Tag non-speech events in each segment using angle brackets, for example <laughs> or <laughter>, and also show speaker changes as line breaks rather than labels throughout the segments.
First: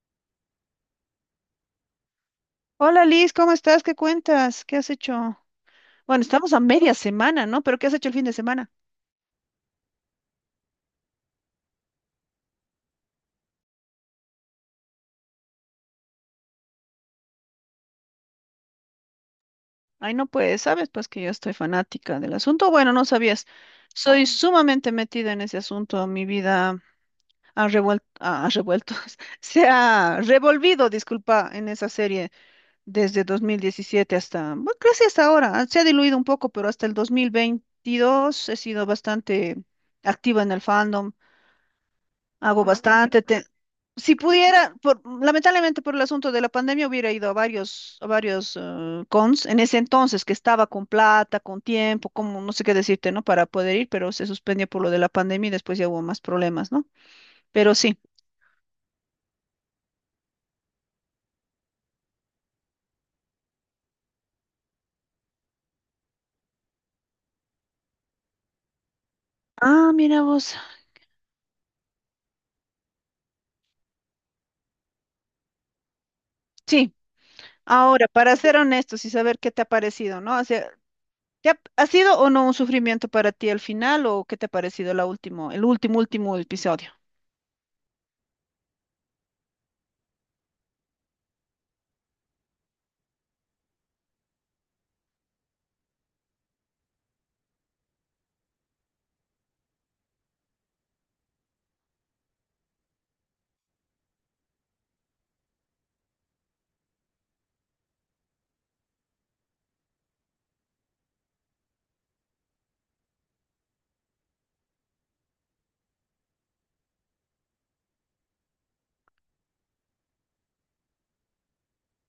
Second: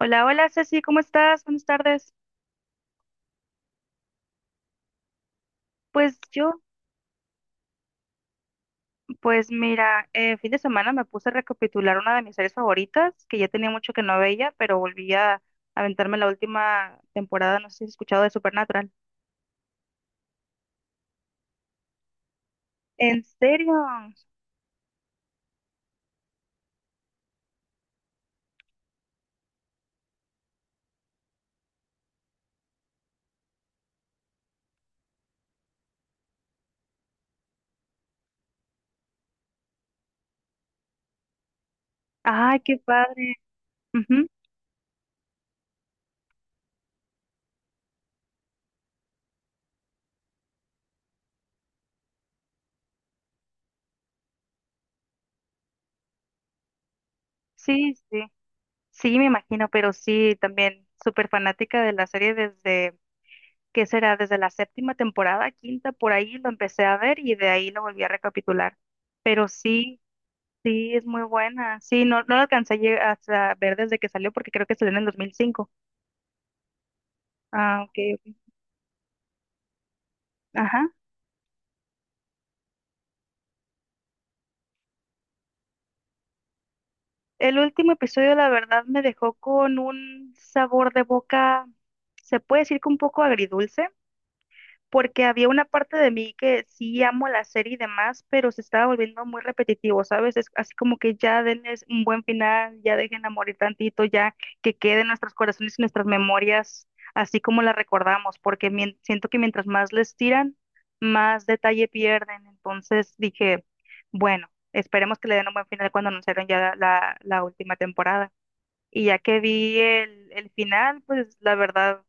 Hola, hola Ceci, ¿cómo estás? Buenas tardes.
Hola Liz, ¿cómo estás? ¿Qué cuentas? ¿Qué has hecho?
Pues
Bueno, estamos
yo,
a media semana, ¿no? Pero ¿qué has hecho el fin de semana?
pues mira, fin de semana me puse a recapitular una de mis series favoritas, que ya tenía mucho que no veía, pero volví a aventarme la última temporada, no sé si has escuchado de Supernatural.
Ay, no puedes, sabes, pues que yo estoy fanática del asunto. Bueno, no
¿En
sabías.
serio?
Soy sumamente metida en ese asunto. Mi vida ha revuelto, <laughs> se ha revolvido, disculpa, en esa serie desde 2017 hasta, bueno, casi hasta ahora. Se ha diluido un poco, pero hasta el 2022 he sido bastante activa en el fandom.
Ay,
Hago ah,
qué
bastante.
padre.
Te- Si sí.
Ujú.
Pudiera, por- lamentablemente por el asunto de la pandemia hubiera ido a varios, cons en ese entonces que estaba con plata, con tiempo, como no sé qué decirte, ¿no? Para poder ir, pero se suspendió por lo de la pandemia y después ya hubo más problemas, ¿no? Pero
Sí,
sí.
sí, sí, me imagino, pero sí, también súper fanática de la serie desde, ¿qué será? Desde la séptima temporada, quinta, por ahí lo empecé a ver y de ahí lo volví a recapitular. Pero
Ah,
sí.
mira vos.
Sí, es muy buena. Sí, no, no la alcancé a lle- hasta ver desde que salió porque creo que salió en el 2005.
Sí.
Ah, ok,
Ahora, para
ok.
ser honestos y saber qué te ha parecido, ¿no? O sea,
Ajá.
¿te ha, ha sido o no un sufrimiento para ti al final o qué te ha parecido el último episodio?
El último episodio, la verdad, me dejó con un sabor de boca, se puede decir que un poco agridulce, porque había una parte de mí que sí amo la serie y demás, pero se estaba volviendo muy repetitivo, ¿sabes? Es así como que ya denles un buen final, ya dejen a morir tantito, ya que quede en nuestros corazones y nuestras memorias, así como la recordamos, porque mien- siento que mientras más les tiran, más detalle pierden. Entonces dije, bueno, esperemos que le den un buen final cuando anunciaron ya la última temporada. Y ya que vi el final, pues la verdad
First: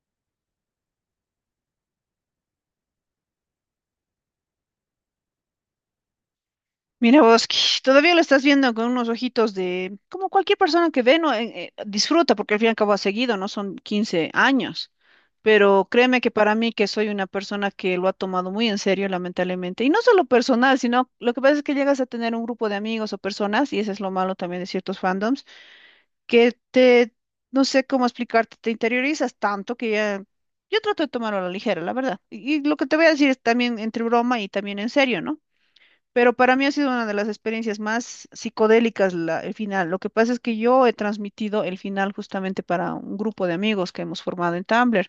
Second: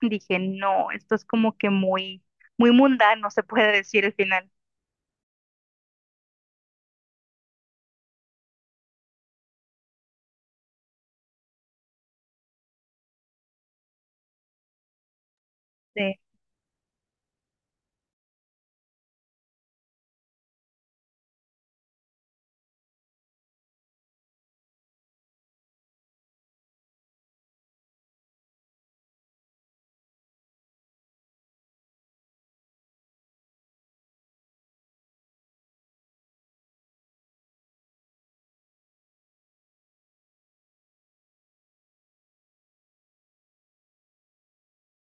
dije, no, esto es como que muy, muy mundano, se puede decir el final.
Mira vos, que <laughs> todavía lo estás viendo con unos ojitos de, como cualquier persona que ve, ¿no? Disfruta, porque al fin y al cabo ha seguido, ¿no? Son 15 años. Pero
Sí,
créeme que para mí, que soy una persona que lo ha tomado muy en serio, lamentablemente, y no solo personal, sino lo que pasa es que llegas a tener un grupo de amigos o personas, y ese es lo malo también de ciertos fandoms, que te, no sé cómo explicarte, te interiorizas tanto que ya, yo trato de tomarlo a la ligera, la verdad. Y lo que te voy a decir es también entre broma y también en serio, ¿no? Pero para mí ha sido una de las experiencias más psicodélicas la- el final. Lo que pasa es que yo he transmitido el final justamente para un grupo de amigos que hemos formado en Tumblr.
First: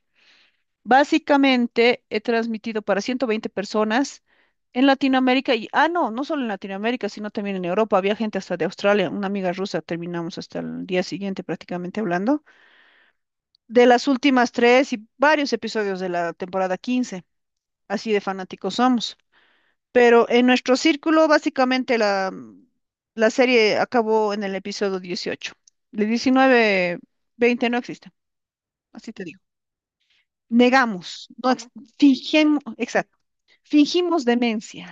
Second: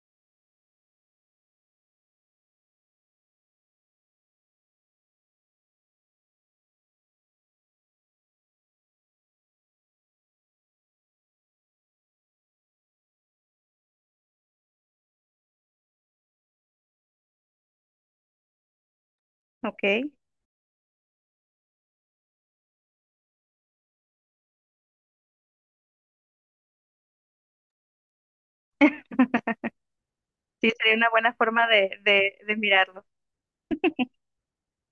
Básicamente he transmitido para 120 personas en Latinoamérica y, ah, no, no solo en Latinoamérica, sino también en Europa. Había gente hasta de Australia, una amiga rusa, terminamos hasta el día siguiente prácticamente hablando, de las últimas tres y varios episodios de la temporada 15. Así de fanáticos somos.
ok.
Pero en nuestro círculo, básicamente la serie acabó en el episodio 18. El 19, 20 no existe, así te digo.
Sí, sería
Negamos,
una buena
no
forma
ex-
de, de
fingimos,
mirarlo.
exacto, fingimos demencia,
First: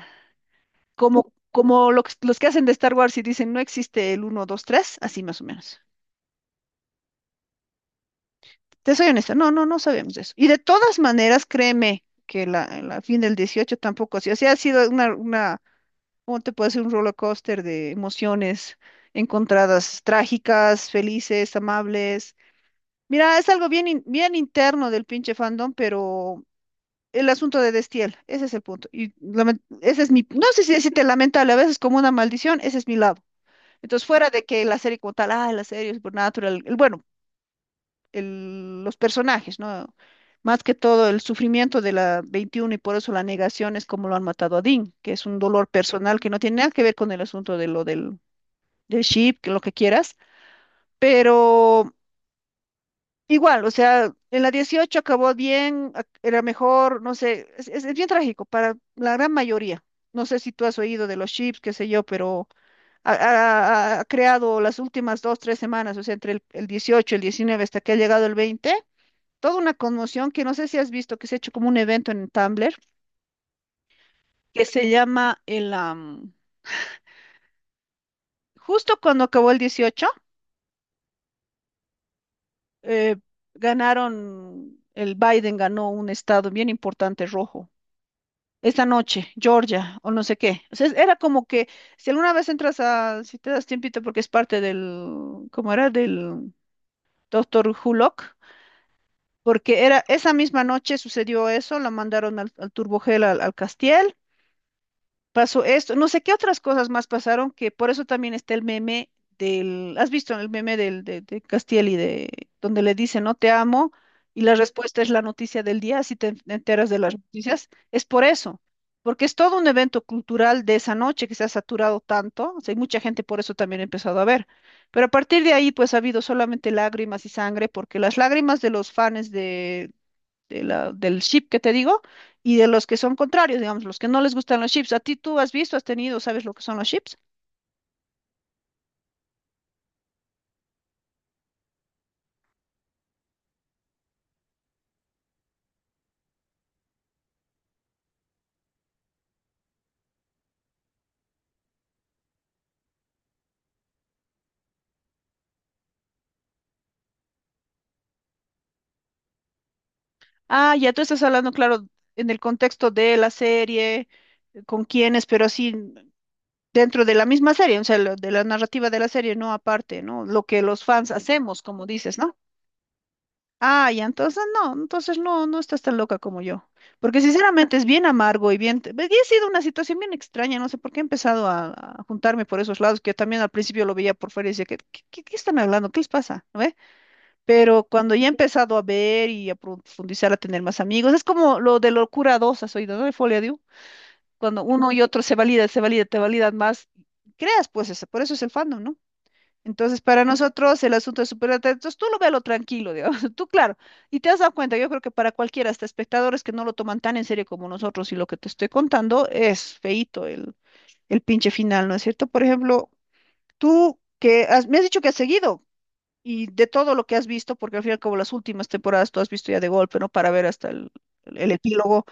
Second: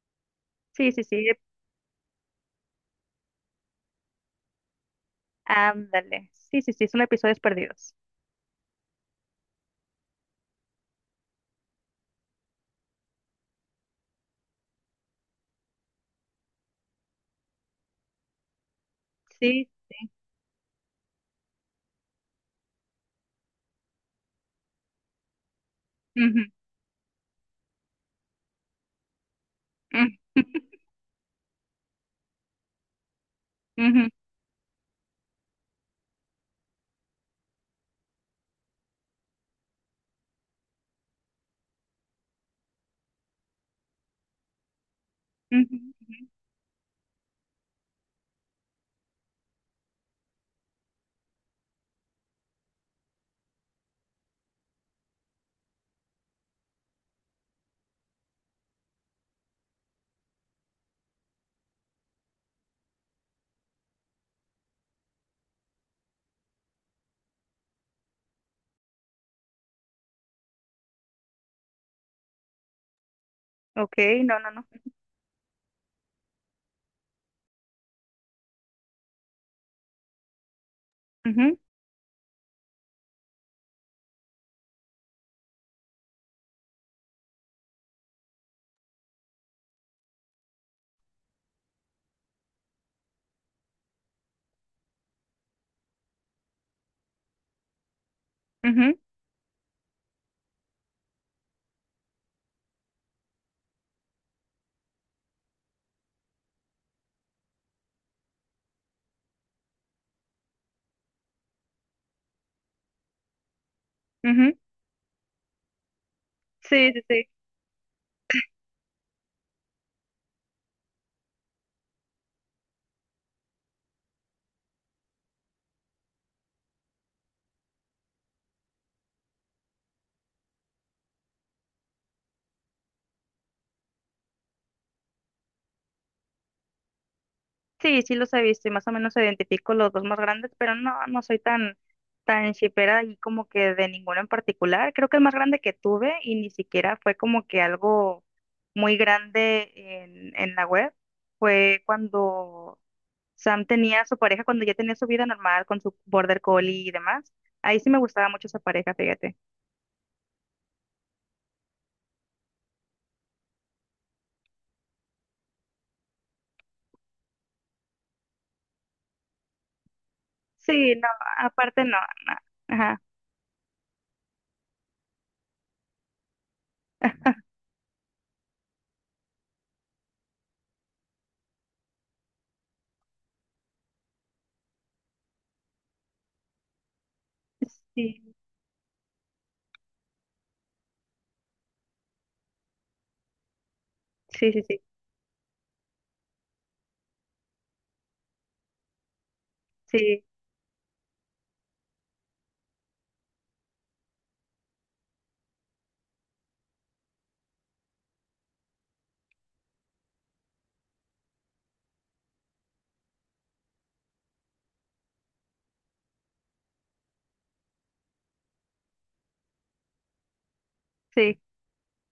Sí, sí, sí.
como, como lo que- los que hacen de Star Wars y dicen no existe el 1, 2, 3, así más o menos.
Ándale. Sí, sí, sí, son episodios perdidos.
Te soy honesta, no, no, no sabemos de eso. Y de todas maneras, créeme que la fin del 18 tampoco ha sido, o sea, ha sido una ¿cómo te puede ser un roller coaster de emociones
Sí.
encontradas, trágicas, felices, amables? Mira, es algo bien, in- bien interno del pinche fandom, pero
Ujú,
el asunto de Destiel, ese es el punto. Y lament- ese
ujú,
es mi, no sé si
<laughs>
decirte lamentable, a veces como una maldición, ese es mi lado. Entonces,
ujú,
fuera de que la serie como tal, ah, la serie es natural, el, bueno, el- los personajes, ¿no? Más que todo el sufrimiento de la 21 y por eso la negación es como lo han matado a Dean, que es un dolor
ujú, ujú.
personal que no tiene nada que ver con el asunto de lo del de ship, que lo que quieras, pero igual, o sea, en la 18 acabó bien, ac- era mejor, no sé, es bien trágico para la gran mayoría. No sé si tú has oído de los chips, qué sé yo, pero ha creado las últimas dos, tres semanas, o sea, entre el 18 y el 19 hasta que ha llegado el 20 toda una conmoción que no sé si has visto, que se ha hecho como un evento en Tumblr,
Ok, no, no,
que
no.
se llama el... am, justo cuando acabó el 18
Ujú,
eh, ganaron, el Biden ganó un estado bien importante rojo. Esta noche, Georgia, o no sé qué. O sea, era como que, si alguna vez entras a, si te das tiempito, porque es parte del, ¿cómo era? Del doctor Hulock,
ujú,
porque era, esa misma noche sucedió eso, la mandaron al, al Turbogel, al, al Castiel, pasó esto, no sé qué otras cosas más pasaron, que por eso también está el meme del, ¿has visto el meme del, de Castiel y de, donde le dice, no te amo, y la
ujú.
respuesta es la noticia del día, si te en- enteras
Sí,
de
sí,
las
sí.
noticias, es por eso, porque es todo un evento cultural de esa noche que se ha saturado tanto, o sea, hay mucha gente por eso también ha empezado a ver, pero a partir de ahí pues ha habido solamente lágrimas y sangre, porque las lágrimas de los fans de la- del chip que te digo, y de los que son contrarios, digamos, los que no les gustan los chips. ¿A ti tú has visto, has tenido, sabes lo que son los chips?
Sí, sí los he visto y más o menos identifico los dos más grandes, pero no, no soy tan, tan shippera y como que de ninguno en particular. Creo que el más grande que tuve y ni siquiera fue como que algo muy grande en la web fue cuando Sam tenía a su pareja, cuando ya tenía su vida normal con su border collie y demás. Ahí sí me gustaba mucho esa pareja, fíjate.
Ah, ya tú estás hablando, claro, en el contexto de la serie, con quiénes, pero así dentro de la misma serie, o sea, lo- de la narrativa de la serie, no aparte, ¿no? Lo que los
Sí, no,
fans hacemos,
aparte
como
no,
dices,
no.
¿no?
Ajá.
Ah, ya, entonces no, no estás tan loca como yo. Porque
<laughs>
sinceramente es bien amargo y bien... pues, y ha sido una situación bien extraña, no sé por qué he empezado a juntarme por esos lados, que yo también al principio lo veía por fuera y decía, ¿Qué están hablando? ¿Qué les pasa? ¿No ve? Pero cuando ya he
Sí,
empezado a ver y a profundizar, a tener más amigos, es como lo de locura dos, has oído, ¿no? De Folia Diu.
sí, sí,
Cuando
sí,
uno y otro se valida, te validan más, creas pues eso, por eso es el fandom, ¿no? Entonces,
sí,
para nosotros el asunto es súper atractivo. Entonces, tú lo véalo tranquilo, digamos. <laughs> Tú, claro. Y te has dado cuenta, yo creo que para cualquiera, hasta espectadores que no lo toman tan en serio como nosotros y lo que te estoy contando, es feíto el pinche final, ¿no es cierto? Por ejemplo, tú que has- me has dicho que has seguido y de todo lo que has visto, porque al final como las últimas temporadas tú has visto ya de golpe, ¿no? Para ver hasta el,
sí.
el epílogo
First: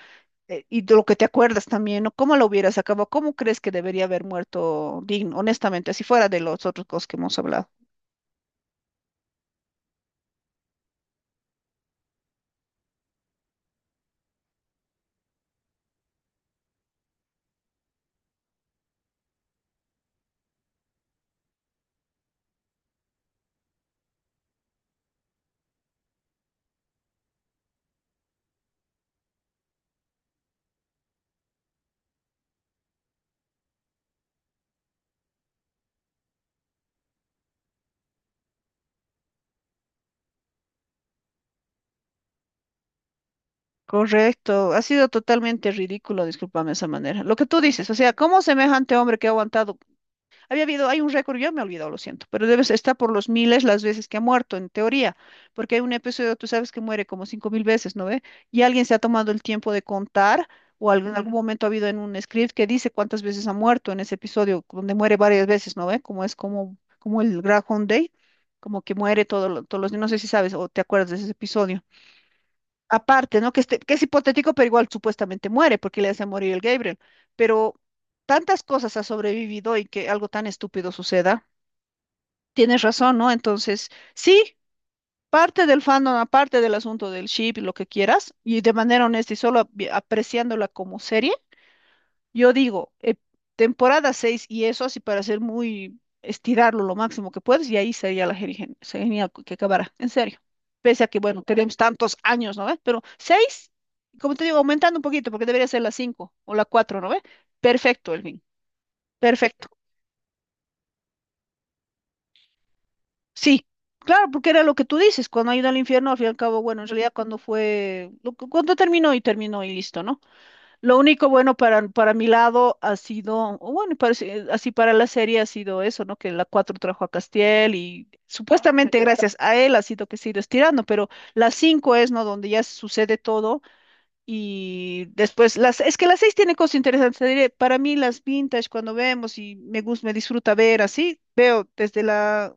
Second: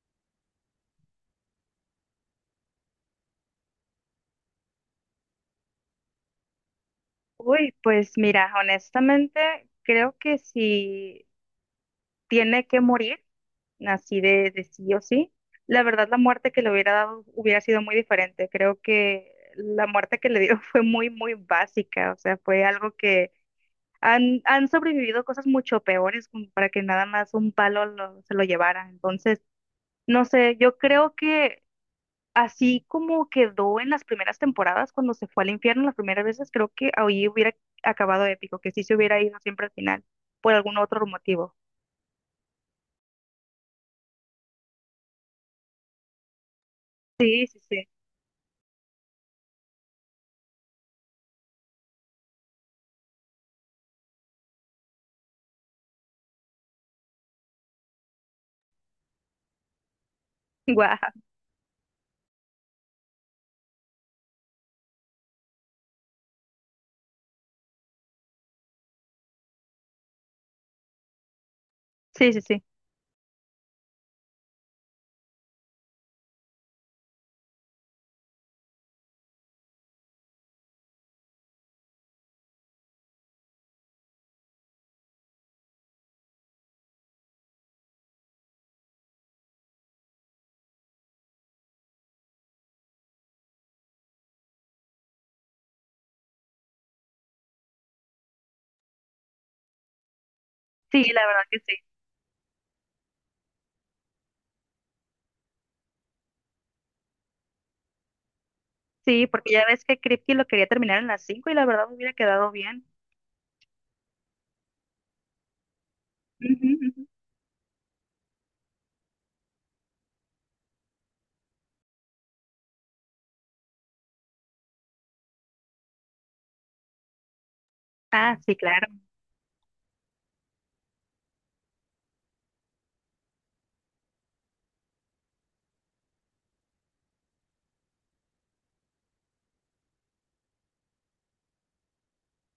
y de lo que te acuerdas también, ¿no? ¿Cómo lo hubieras acabado? ¿Cómo crees que debería haber muerto Dean, honestamente, si fuera de los otros cosas que hemos hablado?
Uy, pues mira, honestamente creo que si tiene que morir, así de sí o sí, la verdad la muerte que le hubiera dado hubiera sido muy diferente. Creo que la muerte que le dio <laughs> fue muy, muy básica, o sea, fue algo que han sobrevivido cosas mucho peores como para que nada más un palo lo- se lo llevara. Entonces, no sé, yo creo que así como quedó en las primeras temporadas cuando se fue al infierno las primeras veces, creo que ahí hubiera acabado épico, que sí se hubiera ido siempre al final, por algún otro motivo.
Correcto, ha sido totalmente ridículo, discúlpame de esa manera. Lo que
Sí, sí,
tú
sí.
dices, o sea, ¿cómo semejante hombre que ha aguantado? Había habido, hay un récord, yo me he olvidado, lo siento, pero debe estar por los miles las veces que ha muerto, en teoría, porque hay un episodio, tú sabes que muere como 5000 veces, ¿no ve? Y alguien se ha tomado el tiempo de contar,
<laughs>
o
Guau.
algún- en algún momento ha habido en un script que dice cuántas veces ha muerto en ese episodio, donde muere varias veces, ¿no ve? Como es como, como el Groundhog Day, como que muere todo, lo- todos los días, no sé si sabes o te acuerdas de ese episodio
Sí, sí, sí.
aparte, ¿no? Que, este- que es hipotético, pero igual supuestamente muere porque le hace morir el Gabriel. Pero tantas cosas ha sobrevivido y que algo tan estúpido suceda. Tienes razón, ¿no? Entonces, sí, parte del fandom, aparte del asunto del ship y lo que quieras, y de manera honesta y solo ap- apreciándola como serie. Yo digo, temporada 6 y eso así para ser muy estirarlo lo máximo que puedes y ahí sería la genial, genial que acabará, en serio.
Sí,
Pese a que,
la verdad
bueno,
que sí.
tenemos tantos años, ¿no ves? Pero 6 como te digo, aumentando un poquito porque debería ser la 5 o la cuatro, ¿no ves? Perfecto, Elvin,
Sí, porque ya
perfecto.
ves que Kripke lo quería terminar en las 5 y la verdad hubiera quedado bien.
Sí, claro, porque era lo que tú dices, cuando ha ido al infierno, al fin y al cabo,
Ujú,
bueno, en
ujú.
realidad cuando fue, lo que- cuando terminó y terminó y listo, ¿no? Lo único bueno para mi lado ha sido, o bueno, parece- así para la serie ha sido eso, ¿no? Que la 4 trajo a Castiel y
Ah, sí, claro.
supuestamente gracias a él ha sido que se ha ido estirando, pero la 5 es, ¿no? Donde ya sucede todo y después, las, es que la 6 tiene cosas interesantes. Te diré, para mí las vintage cuando vemos y me gusta, me disfruta ver así, veo desde la,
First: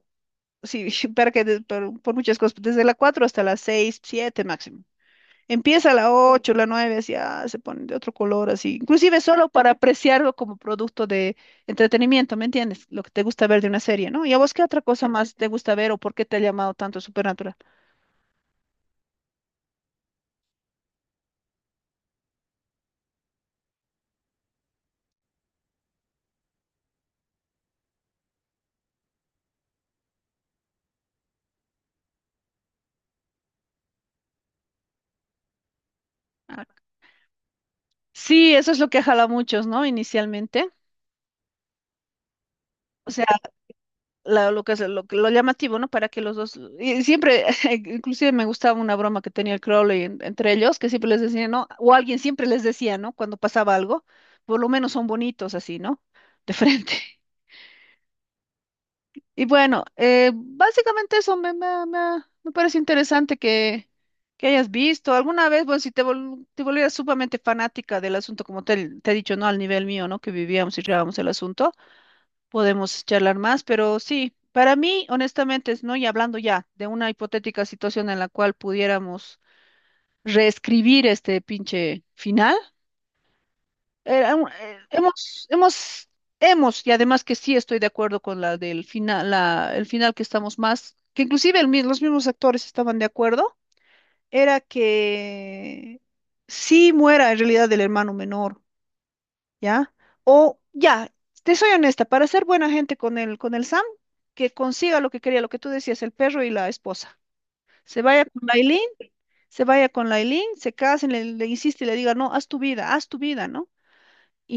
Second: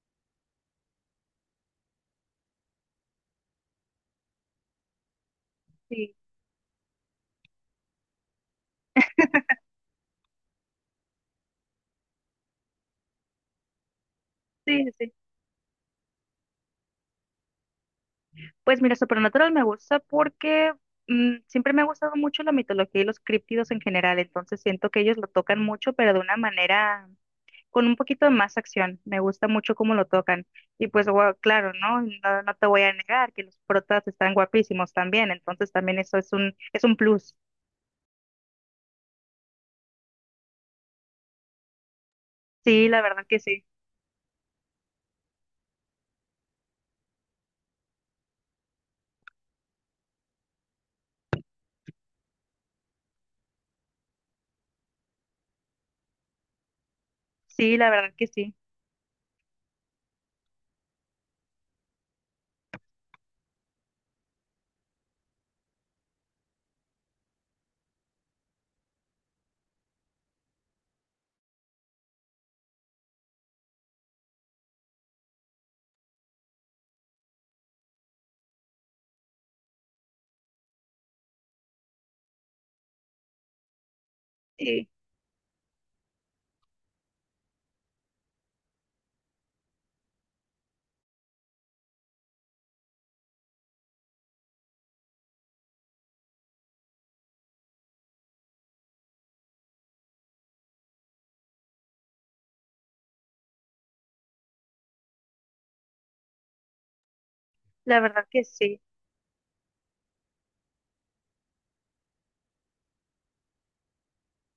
sí, <laughs> para que, de- por muchas cosas, desde la 4 hasta la 6 7 máximo. Empieza a la
Sí,
8 la 9 así ah, se pone de otro color, así. Inclusive solo para apreciarlo como producto de entretenimiento, ¿me entiendes? Lo que te gusta ver de una serie, ¿no? ¿Y a vos qué otra
sí, sí.
cosa
Sí.
más te gusta ver o por qué te ha llamado tanto Supernatural?
Pues mira, Supernatural me gusta porque siempre me ha gustado mucho la mitología y los críptidos en general, entonces siento que ellos lo tocan mucho, pero de una manera con un poquito de más acción. Me gusta mucho cómo lo tocan. Y pues, gua- claro, ¿no? No, no te voy a negar que los protas están guapísimos también. Entonces también eso
Ah,
es un plus.
sí, eso es lo que jala a muchos, ¿no? Inicialmente.
Sí, la
O sea,
verdad que sí.
la- lo que es lo llamativo, ¿no? Para que los dos. Y siempre, <laughs> inclusive me gustaba una broma que tenía el Crowley en- entre ellos, que siempre les decía, ¿no? O alguien siempre les decía, ¿no? Cuando pasaba algo, por lo menos son bonitos así, ¿no? De frente.
Sí, la verdad que sí.
Y bueno, básicamente eso me, me, me parece interesante que hayas visto. Alguna vez, bueno, si te, vol- te volvieras sumamente fanática del asunto, como te he dicho, ¿no? Al nivel mío, ¿no? Que vivíamos y llevábamos el asunto, podemos charlar más, pero sí, para mí, honestamente, es, ¿no? Y hablando ya de una hipotética situación en la cual pudiéramos reescribir este pinche final. Era un-
Sí,
hemos, y además que sí estoy de acuerdo con la del final, la, el final que estamos más, que inclusive el mi- los mismos actores estaban de acuerdo, era que sí muera en realidad el hermano menor, ¿ya? O ya, te soy honesta, para ser buena gente con el Sam, que consiga lo que quería, lo que tú decías, el perro y la esposa.
la
Se vaya
verdad
con
que
la
sí.
Aileen, se vaya con la Aileen, se casen, le insiste y le diga, no, haz tu vida, ¿no?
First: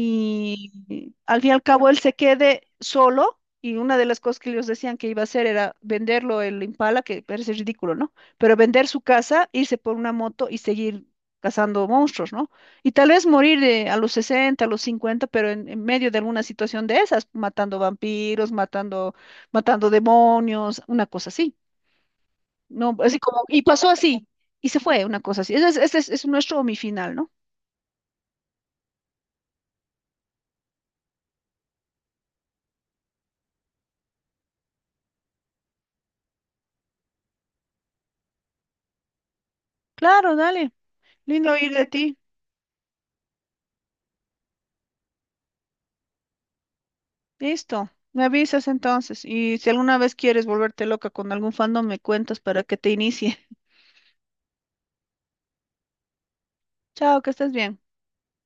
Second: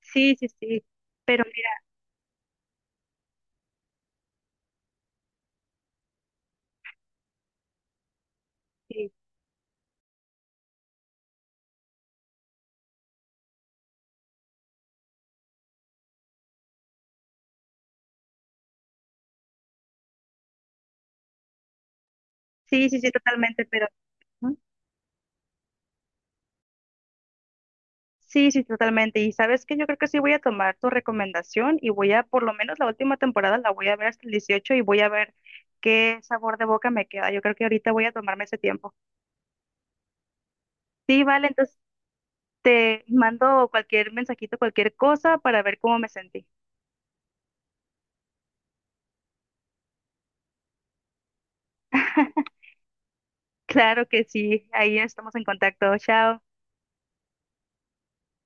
Sí, sí, sí.
al
Pero
fin y al
mira,
cabo él se quede solo y una de las cosas que ellos decían que iba a hacer era venderlo el Impala, que parece ridículo, ¿no? Pero vender su
sí,
casa, irse por una moto y seguir cazando monstruos, ¿no? Y tal vez morir de a los 60 a los cincuenta, pero en medio de alguna situación de esas, matando vampiros, matando, matando demonios, una cosa así,
sí,
¿no?
sí, sí,
Así como, y
totalmente, pero...
pasó así,
¿Mm?
y se fue, una cosa así. Ese es, es nuestro mi final, ¿no?
Sí, sí, totalmente. Y sabes que yo creo que sí voy a tomar tu recomendación y voy a, por lo menos la última temporada, la voy a ver hasta el 18 y voy a ver qué sabor de boca me queda. Yo creo que ahorita voy a tomarme ese tiempo.
Claro, dale.
Sí, vale,
Lindo oír
entonces
de ti.
te mando cualquier mensajito, cualquier cosa para ver cómo me sentí.
Listo, me avisas entonces y si alguna vez quieres volverte loca con algún fandom, me cuentas
<laughs>
para que te inicie. <laughs>
Claro que sí, ahí estamos en contacto. Chao.
Chao, que estés bien.